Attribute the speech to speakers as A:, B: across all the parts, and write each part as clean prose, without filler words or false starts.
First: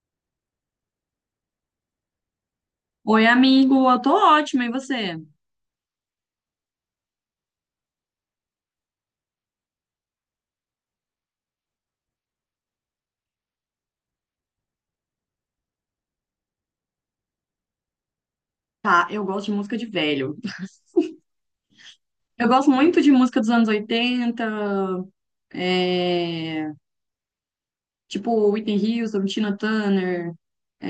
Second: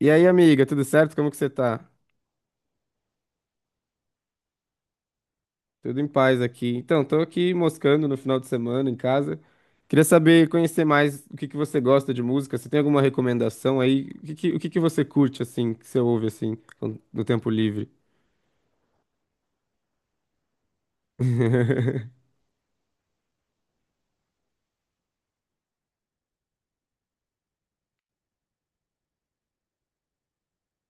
A: E aí, amiga, tudo certo? Como que você tá?
B: Oi, amigo, eu tô ótima, e você?
A: Tudo em paz aqui. Então, tô aqui moscando no final de semana em casa. Queria saber, conhecer mais o que que você gosta de música. Você tem alguma recomendação aí? O que que você curte, assim, que você ouve, assim, no tempo livre?
B: Tá, eu gosto de música de velho. Eu gosto muito de música dos anos 80, é, tipo Whitney Houston, Tina Turner.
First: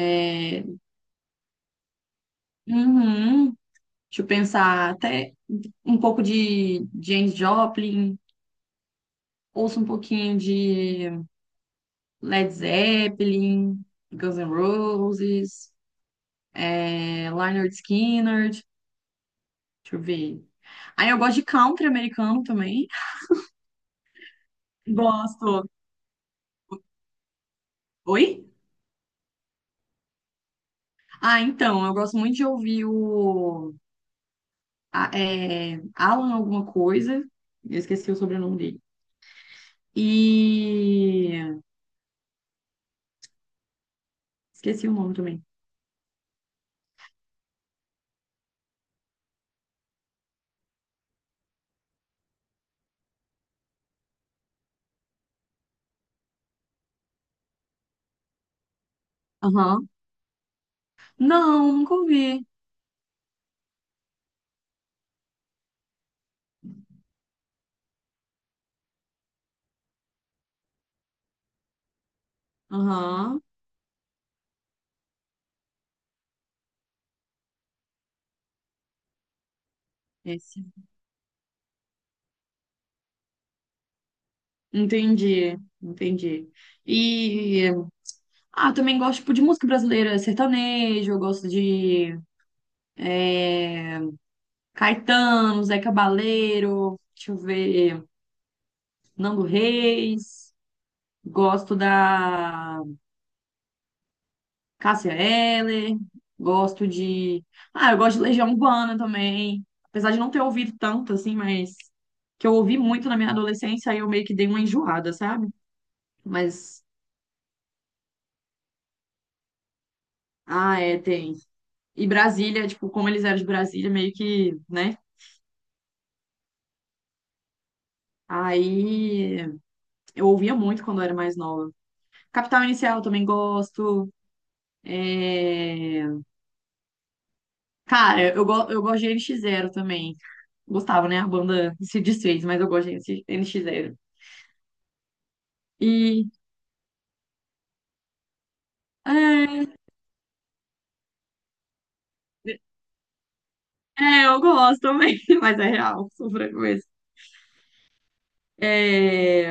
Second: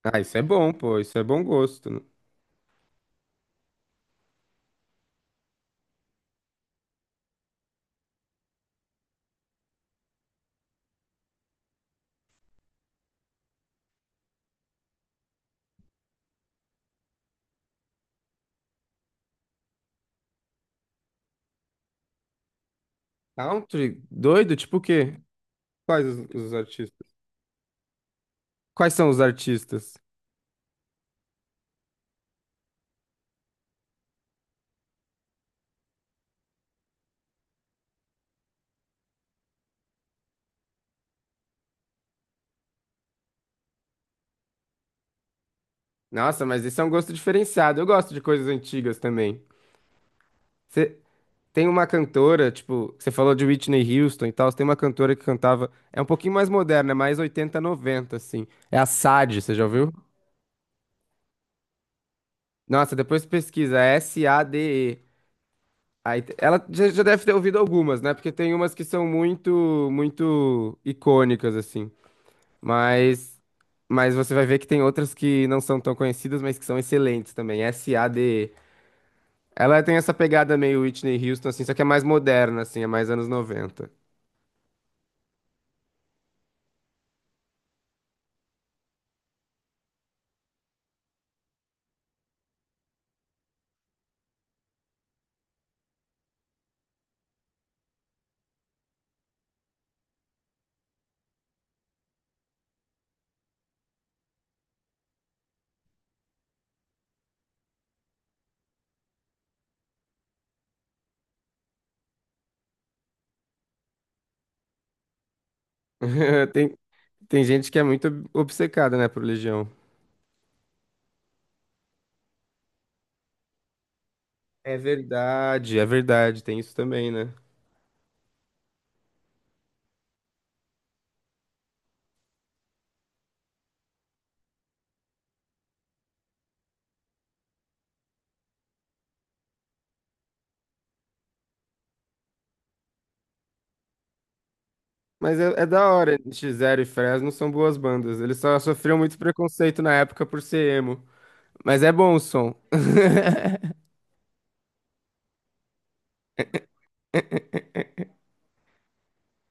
A: Ah, isso é
B: é,
A: bom, pô. Isso é bom gosto. Né?
B: uhum, deixa eu pensar, até um pouco de James Joplin, ouço um pouquinho de Led Zeppelin, Guns N' Roses, Lynyrd Skynyrd, deixa eu ver. Aí eu gosto de country americano também.
A: Country? Doido? Tipo o quê?
B: Gosto.
A: Quais os artistas?
B: Oi?
A: Quais são os artistas?
B: Ah, então, eu gosto muito de ouvir Alan alguma coisa. Eu esqueci o sobrenome dele. E esqueci o nome também.
A: Nossa, mas esse é um gosto diferenciado. Eu gosto de coisas antigas também. Tem uma cantora, tipo, você falou de Whitney Houston e tal, tem uma cantora que cantava, é um pouquinho mais moderna, é mais 80 90 assim. É a Sade, você já
B: Aham.
A: ouviu?
B: Não, nunca ouvi.
A: Nossa, depois pesquisa, é S-A-D-E. Aí, ela já deve ter ouvido algumas, né? Porque tem umas que são muito, muito icônicas, assim. Mas,
B: Aham.
A: mas você vai ver que tem outras que não são tão conhecidas, mas que são excelentes também. S-A-D-E. Ela tem essa pegada
B: Esse.
A: meio Whitney Houston, assim, só que é mais moderna, assim, é mais anos 90.
B: Entendi, entendi. E também gosto, tipo, de música brasileira, sertanejo, eu gosto de é, Caetano, Zé Cabaleiro, deixa eu ver, Nando Reis, gosto da Cássia Eller, gosto de. Ah, eu gosto de Legião Urbana também. Apesar de não ter ouvido tanto, assim, mas que eu ouvi muito na minha adolescência, aí eu meio que dei uma enjoada, sabe?
A: Tem,
B: Mas
A: Tem gente que é muito obcecada, né, por Legião.
B: ah, é, tem. E Brasília, tipo, como eles eram de Brasília, meio que, né?
A: É verdade, tem isso também, né?
B: Aí eu ouvia muito quando eu era mais nova. Capital Inicial eu também gosto. É... Cara, eu gosto de NX Zero também. Gostava, né? A banda se desfez, mas eu gosto de NX Zero.
A: Mas é da hora,
B: E,
A: NX0 e Fresno são boas bandas. Eles só sofriam muito
B: é,
A: preconceito na época por ser emo. Mas é bom o som.
B: É, eu gosto também, mas é real, sou franco mesmo. É,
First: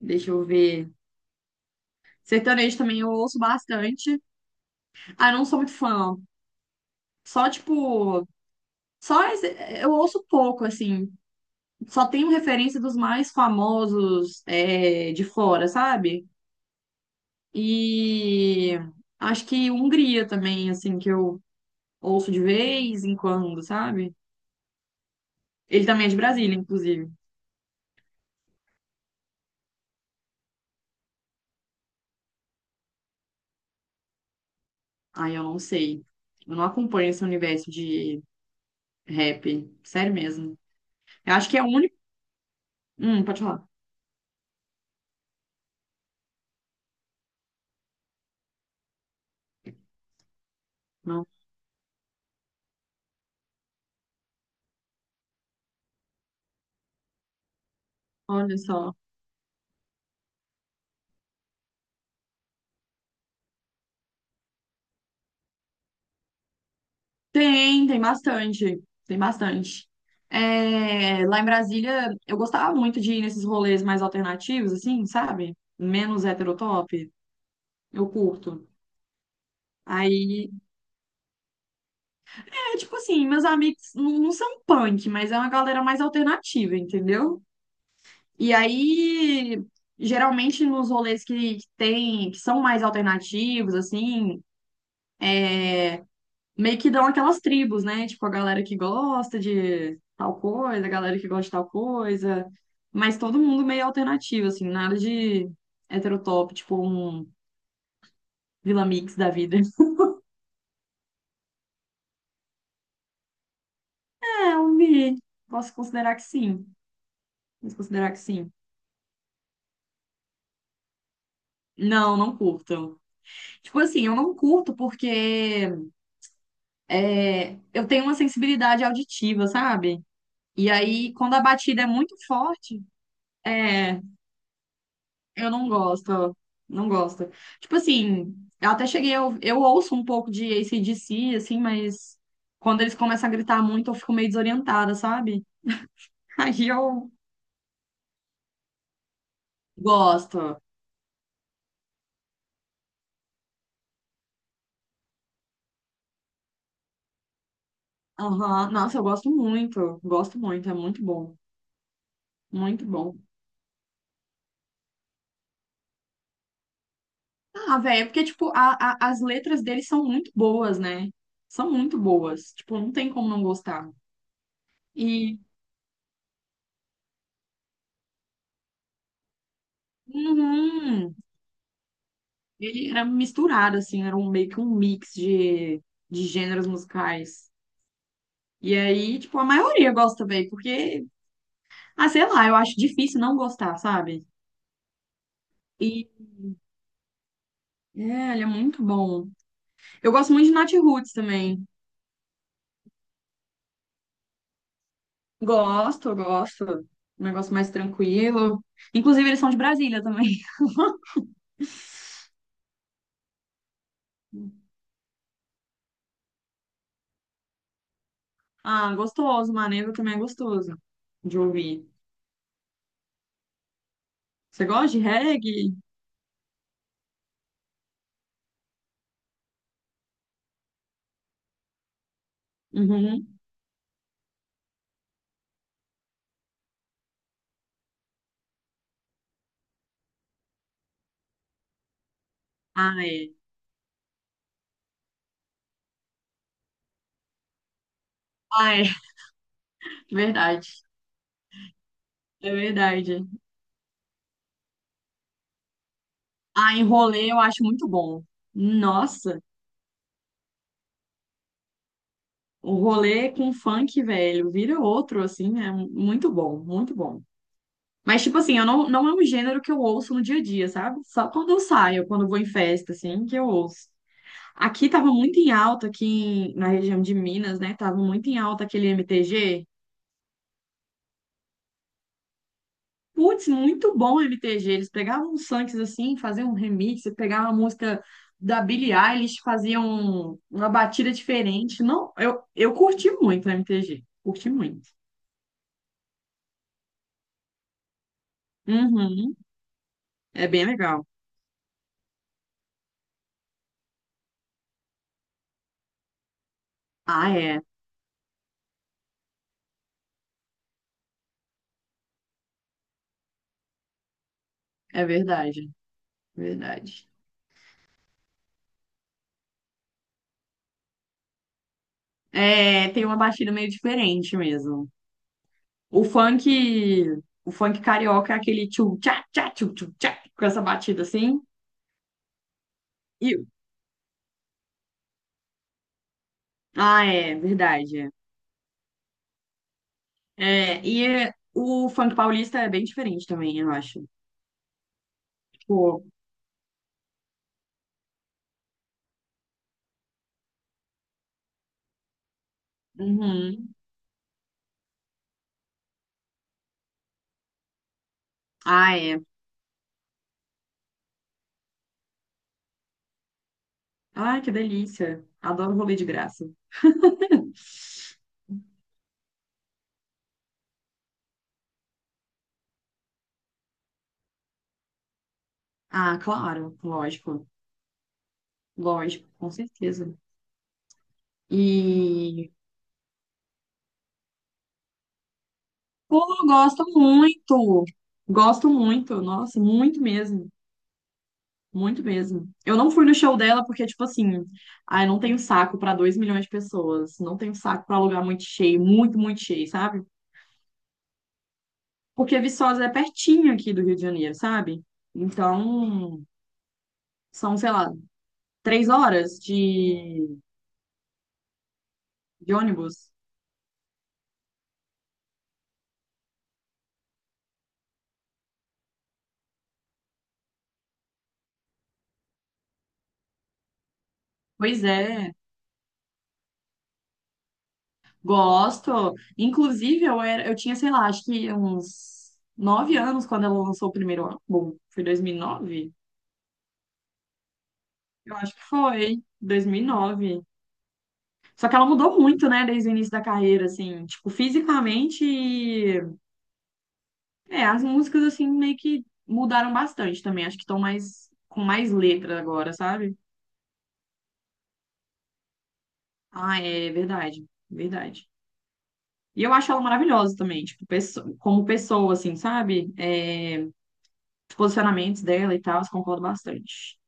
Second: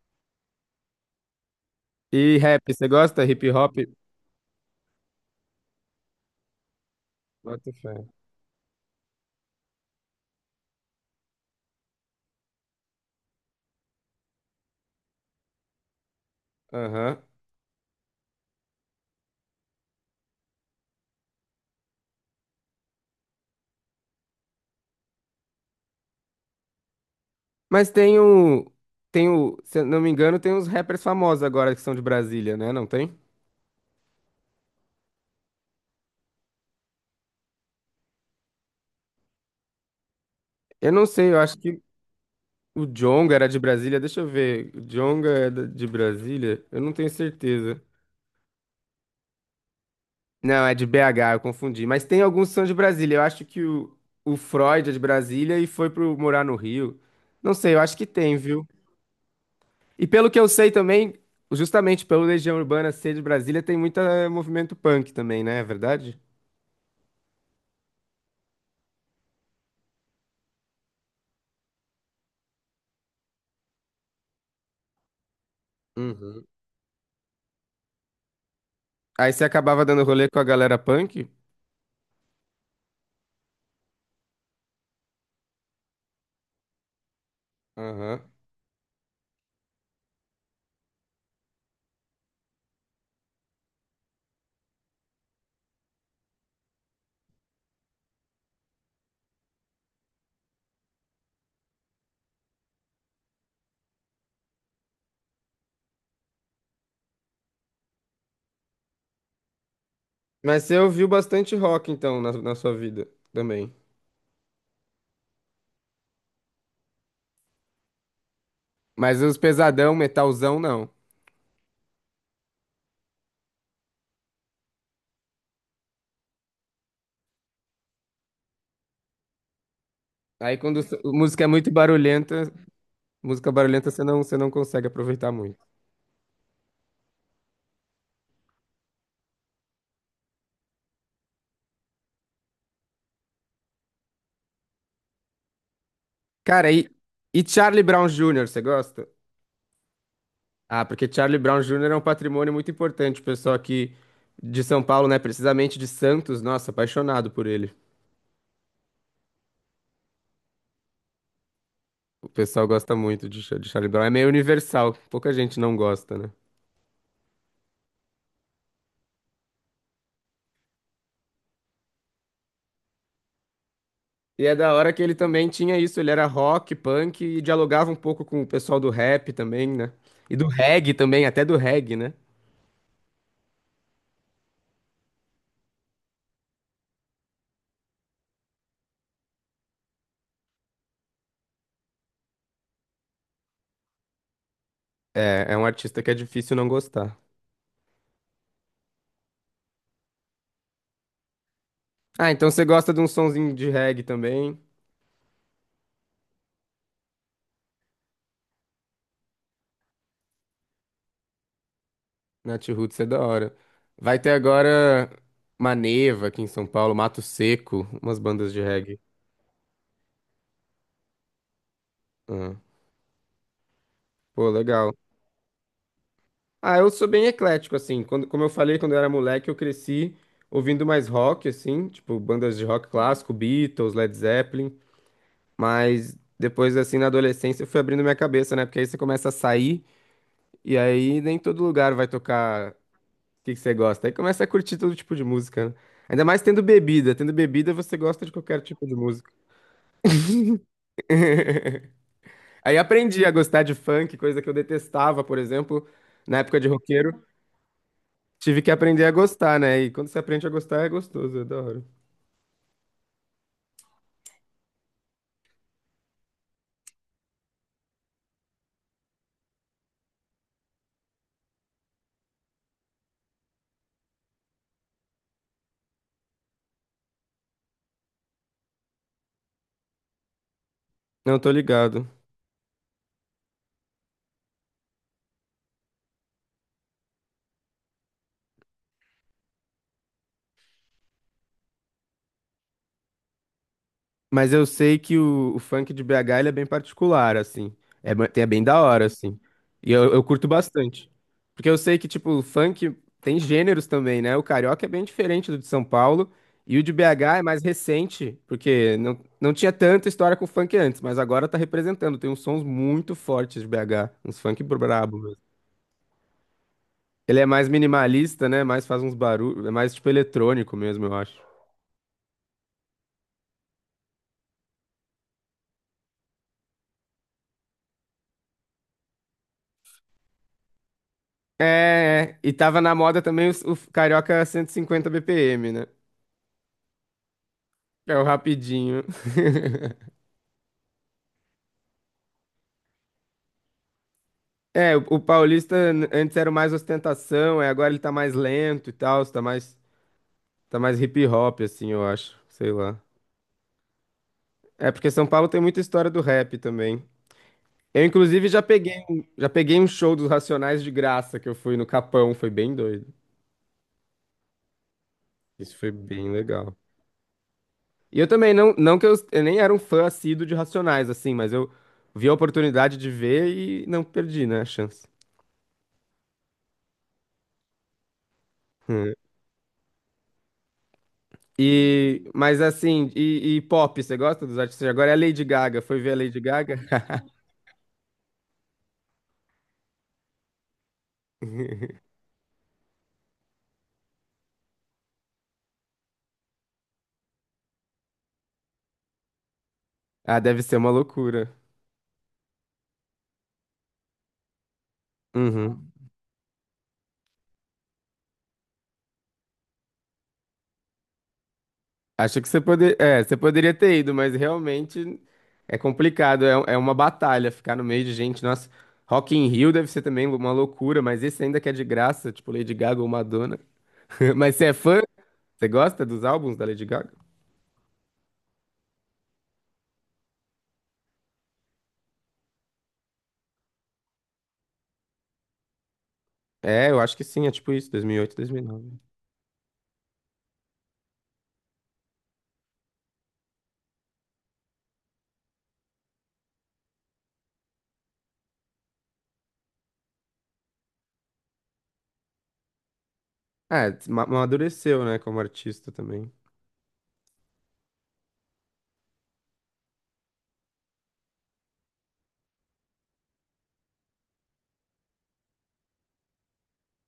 B: deixa eu ver.
A: E rap,
B: Sertanejo
A: você
B: também eu
A: gosta?
B: ouço
A: Hip hop?
B: bastante. Ah, não sou muito fã. Só,
A: Bota fé.
B: tipo, só esse- eu ouço pouco, assim. Só tenho referência dos mais famosos, de fora, sabe?
A: Aham.
B: E acho que Hungria também, assim, que eu ouço de vez em quando, sabe? Ele também é de Brasília, inclusive.
A: Mas tem o. Tem o. Se eu não me engano, tem uns rappers famosos agora que são de Brasília, né? Não tem?
B: Ah, eu não sei. Eu não acompanho esse universo de rap, sério mesmo.
A: Eu não sei,
B: Eu
A: eu
B: acho que
A: acho
B: é o
A: que
B: único.
A: o Djonga
B: Pode
A: era de
B: falar.
A: Brasília. Deixa eu ver. O Djonga é de Brasília? Eu não tenho certeza. Não, é de
B: Não.
A: BH, eu confundi. Mas tem alguns que são de Brasília. Eu acho que o Freud é de Brasília e foi pro morar no Rio. Não sei, eu acho que tem,
B: Olha
A: viu?
B: só.
A: E pelo que eu sei também, justamente pelo Legião Urbana ser de Brasília, tem muito movimento punk também, né? É verdade?
B: Tem, tem bastante. Tem bastante. É, lá em Brasília, eu gostava muito de ir nesses rolês mais alternativos, assim, sabe? Menos
A: Uhum.
B: heterotop. Eu curto.
A: Aí você acabava dando rolê com a
B: Aí,
A: galera punk?
B: é tipo assim, meus amigos não, não são punk, mas é uma galera mais alternativa, entendeu?
A: Aham.
B: E aí, geralmente nos rolês que tem, que são mais alternativos, assim, meio que dão aquelas tribos, né? Tipo, a galera que gosta de tal coisa, a galera que gosta de tal coisa. Mas todo mundo meio alternativo, assim, nada de heterotop, tipo um Vila Mix da vida.
A: Mas você ouviu bastante rock, então, na sua vida também.
B: É, eu vi. Posso considerar que sim. Posso considerar que sim.
A: Mas os pesadão, metalzão, não.
B: Não, não curto. Tipo assim, eu não curto porque eu tenho uma sensibilidade auditiva, sabe?
A: Aí
B: E
A: quando
B: aí, quando a
A: música é muito
B: batida é muito
A: barulhenta,
B: forte,
A: música barulhenta
B: é.
A: você não consegue aproveitar
B: Eu
A: muito.
B: não gosto, não gosto. Tipo assim, eu até cheguei, eu ouço um pouco de AC/DC, assim, mas quando eles começam a gritar muito, eu fico meio desorientada, sabe? Aí
A: Cara, e,
B: eu
A: e Charlie Brown Jr., você gosta?
B: gosto.
A: Ah, porque Charlie Brown Jr. é um patrimônio muito importante, o pessoal aqui de São Paulo, né? Precisamente de Santos, nossa, apaixonado por ele.
B: Aham. Nossa, eu gosto muito, é muito bom,
A: O pessoal
B: muito
A: gosta
B: bom.
A: muito de Charlie Brown, é meio universal, pouca gente não gosta, né?
B: Ah, velho, é porque, tipo, as letras deles são muito boas, né? São muito boas, tipo, não tem como não gostar.
A: E é da hora que ele
B: E,
A: também tinha isso, ele era rock, punk e dialogava um pouco com o pessoal do rap também, né? E do reggae
B: uhum,
A: também, até do reggae, né?
B: Ele era misturado, assim, era um, meio que um mix de gêneros musicais. E aí, tipo, a maioria gosta bem, porque, ah, sei lá, eu acho difícil não gostar, sabe?
A: é um artista
B: E
A: que é difícil não gostar.
B: ele é muito bom. Eu gosto muito de Nat Roots também.
A: Ah, então você gosta de um sonzinho de reggae também?
B: Gosto, gosto. Um negócio mais tranquilo. Inclusive, eles são de Brasília também.
A: Natiruts é da hora. Vai ter agora Maneva aqui em São Paulo, Mato Seco, umas bandas de
B: Ah,
A: reggae.
B: gostoso, Maneva também é gostoso de ouvir.
A: Ah, pô,
B: Você gosta
A: legal.
B: de reggae?
A: Ah, eu sou bem eclético, assim. Como eu falei, quando eu era moleque, eu cresci ouvindo mais rock, assim, tipo bandas de rock clássico,
B: Uhum.
A: Beatles, Led Zeppelin. Mas depois, assim, na adolescência, eu fui abrindo minha cabeça, né? Porque aí você começa a sair e aí nem todo lugar vai tocar o
B: Ah, é.
A: que que você gosta. Aí começa a curtir todo tipo de música, né? Ainda mais tendo bebida. Tendo bebida, você gosta de qualquer
B: Ah, é.
A: tipo de música.
B: Verdade. É
A: Aí aprendi
B: verdade.
A: a gostar de funk, coisa que eu detestava, por exemplo, na época de
B: Ah, em
A: roqueiro.
B: rolê eu acho muito bom.
A: Tive que aprender a
B: Nossa,
A: gostar, né? E quando você aprende a gostar, é gostoso, é da hora.
B: o rolê com funk, velho, vira outro, assim, é muito bom, muito bom. Mas, tipo assim, eu não, não é um gênero que eu ouço no dia a dia, sabe? Só quando eu saio, quando eu vou em festa, assim, que eu ouço. Aqui tava muito em alta, na região de Minas, né? Tava muito em alta aquele MTG.
A: Não, tô ligado.
B: Putz, muito bom o MTG. Eles pegavam uns funks assim, faziam um remix, pegavam a música da Billie Eilish, faziam uma batida diferente. Não, eu curti muito o MTG. Curti
A: Mas eu
B: muito.
A: sei que o funk de BH ele é bem particular, assim. É, é bem da hora,
B: Uhum,
A: assim. E eu curto
B: é bem legal.
A: bastante. Porque eu sei que, tipo, o funk tem gêneros também, né? O carioca é bem diferente do de São Paulo. E o de
B: Ah,
A: BH é
B: é.
A: mais recente, porque não tinha tanta história com funk antes, mas agora tá representando. Tem uns sons muito fortes de BH, uns funk
B: É
A: brabo mesmo.
B: verdade. Verdade.
A: Ele é mais minimalista, né? Mais faz uns barulhos, é mais tipo eletrônico mesmo, eu acho.
B: É, tem uma batida meio diferente mesmo. O funk, o funk carioca é aquele tchum tchá tchá tchum tchum tchá, com essa batida assim.
A: É. E tava na moda
B: E,
A: também o Carioca 150 BPM, né?
B: é verdade. É.
A: É o rapidinho.
B: É, o funk paulista é bem diferente também, eu acho.
A: É, o paulista
B: Tipo,
A: antes era o mais ostentação, é, agora ele tá mais lento e tal, tá mais hip hop, assim, eu acho. Sei lá.
B: uhum.
A: É porque São Paulo tem muita história do rap também. Eu, inclusive, já peguei,
B: Ah, é.
A: um- já peguei um show dos Racionais de graça que eu fui no Capão, foi bem doido.
B: Ah, que delícia. Adoro
A: Isso foi
B: rolê de
A: bem
B: graça.
A: legal. E eu também, não que eu nem era um fã assíduo de Racionais, assim, mas eu vi a oportunidade de ver e não perdi, né, a chance.
B: Ah, claro, lógico. Lógico, com certeza. E,
A: Mas assim, e pop, você gosta dos artistas de agora? É a Lady Gaga, foi ver a
B: pô,
A: Lady
B: eu
A: Gaga?
B: gosto muito. Gosto muito, nossa, muito mesmo. Muito mesmo. Eu não fui no show dela porque, tipo assim, ai, não tenho saco pra 2 milhões de pessoas. Não tenho saco pra lugar muito cheio, muito, muito cheio, sabe?
A: Ah, deve ser uma loucura.
B: Porque Viçosa é pertinho aqui do Rio de Janeiro, sabe?
A: Uhum.
B: Então, são, sei lá, 3 horas
A: Acho que
B: de ônibus.
A: você poderia ter ido, mas realmente é complicado, é uma batalha ficar no meio de gente. Nossa, Rock in Rio deve ser também uma loucura, mas esse ainda que é de graça, tipo Lady Gaga ou Madonna. Mas você é
B: Pois
A: fã?
B: é,
A: Você gosta dos álbuns da Lady Gaga?
B: gosto. Inclusive, eu era, eu tinha, sei lá, acho que uns 9 anos quando ela lançou o primeiro álbum. Foi 2009.
A: É, eu acho que sim, é tipo isso, 2008,
B: Eu acho que
A: 2009.
B: foi 2009. Só que ela mudou muito, né, desde o início da carreira, assim, tipo, fisicamente, as músicas, assim, meio que mudaram bastante também. Acho que estão mais, com mais letra agora, sabe?
A: É, amadureceu, né, como artista também.
B: Ah, é verdade, verdade. E eu acho ela maravilhosa também, tipo, como pessoa, assim, sabe? É, os posicionamentos dela e tal, eu concordo bastante.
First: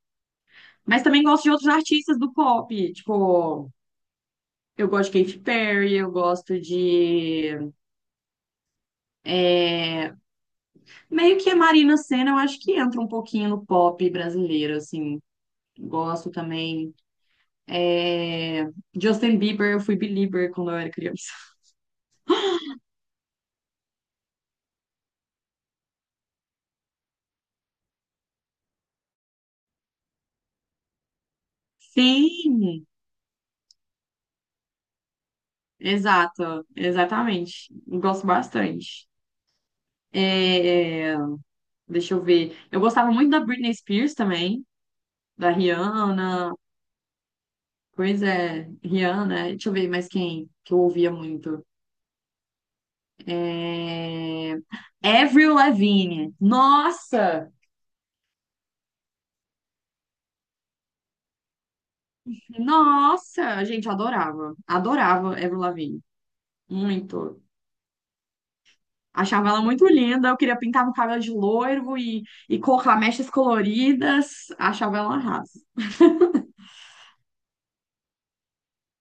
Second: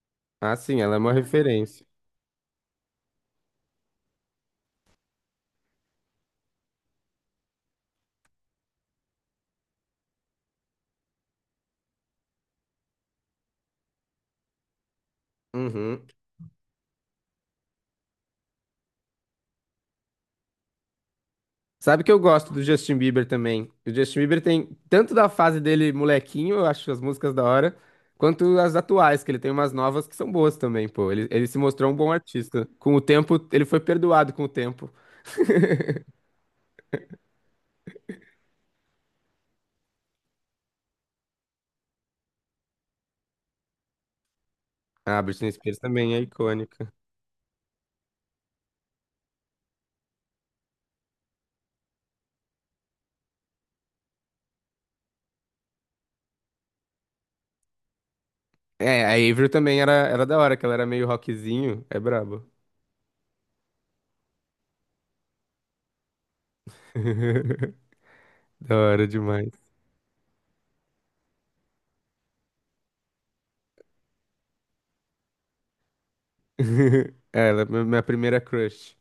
A: Ah, sim, ela é
B: Mas
A: uma
B: também gosto de outros
A: referência.
B: artistas do pop, tipo, eu gosto de Katy Perry, eu gosto de... Meio que a Marina Sena, eu acho que entra um pouquinho no pop brasileiro, assim.
A: Uhum.
B: Gosto também. É, Justin Bieber, eu fui belieber quando eu era criança.
A: Sabe que eu gosto do Justin Bieber também. O Justin Bieber tem tanto da fase dele molequinho, eu acho as músicas da hora, quanto as atuais, que ele tem umas novas que são boas também, pô. Ele se mostrou um bom artista.
B: Sim,
A: Com o tempo, ele foi perdoado com o tempo.
B: exato, exatamente. Gosto bastante. É, deixa eu ver. Eu gostava muito da Britney Spears também,
A: Ah, a
B: da
A: Britney Spears também é
B: Rihanna.
A: icônica.
B: Pois é, Rihanna. Deixa eu ver mais quem que eu ouvia muito. É... Avril Lavigne. Nossa!
A: É, a Avril também era da hora, que ela era meio rockzinho. É brabo.
B: Nossa! A gente adorava. Adorava Avril Lavigne. Muito.
A: Da hora
B: Achava
A: demais.
B: ela muito linda. Eu queria pintar meu cabelo de loiro e colocar mechas coloridas. Achava ela arrasa.
A: É, ela é minha primeira crush.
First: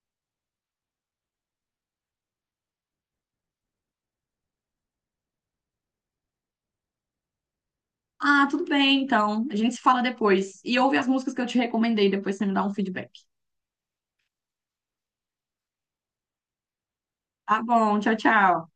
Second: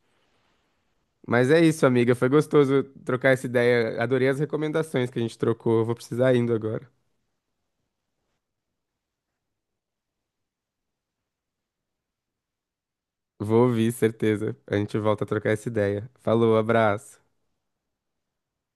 A: Mas é isso, amiga. Foi gostoso trocar essa ideia. Adorei as recomendações que a gente trocou. Vou precisar indo agora.
B: Ah, tudo bem, então. A gente se fala depois. E ouve as músicas que eu te recomendei, depois você me dá um feedback.
A: Vou ouvir, certeza. A gente volta a trocar essa ideia. Falou, abraço.
B: Tá bom, tchau, tchau.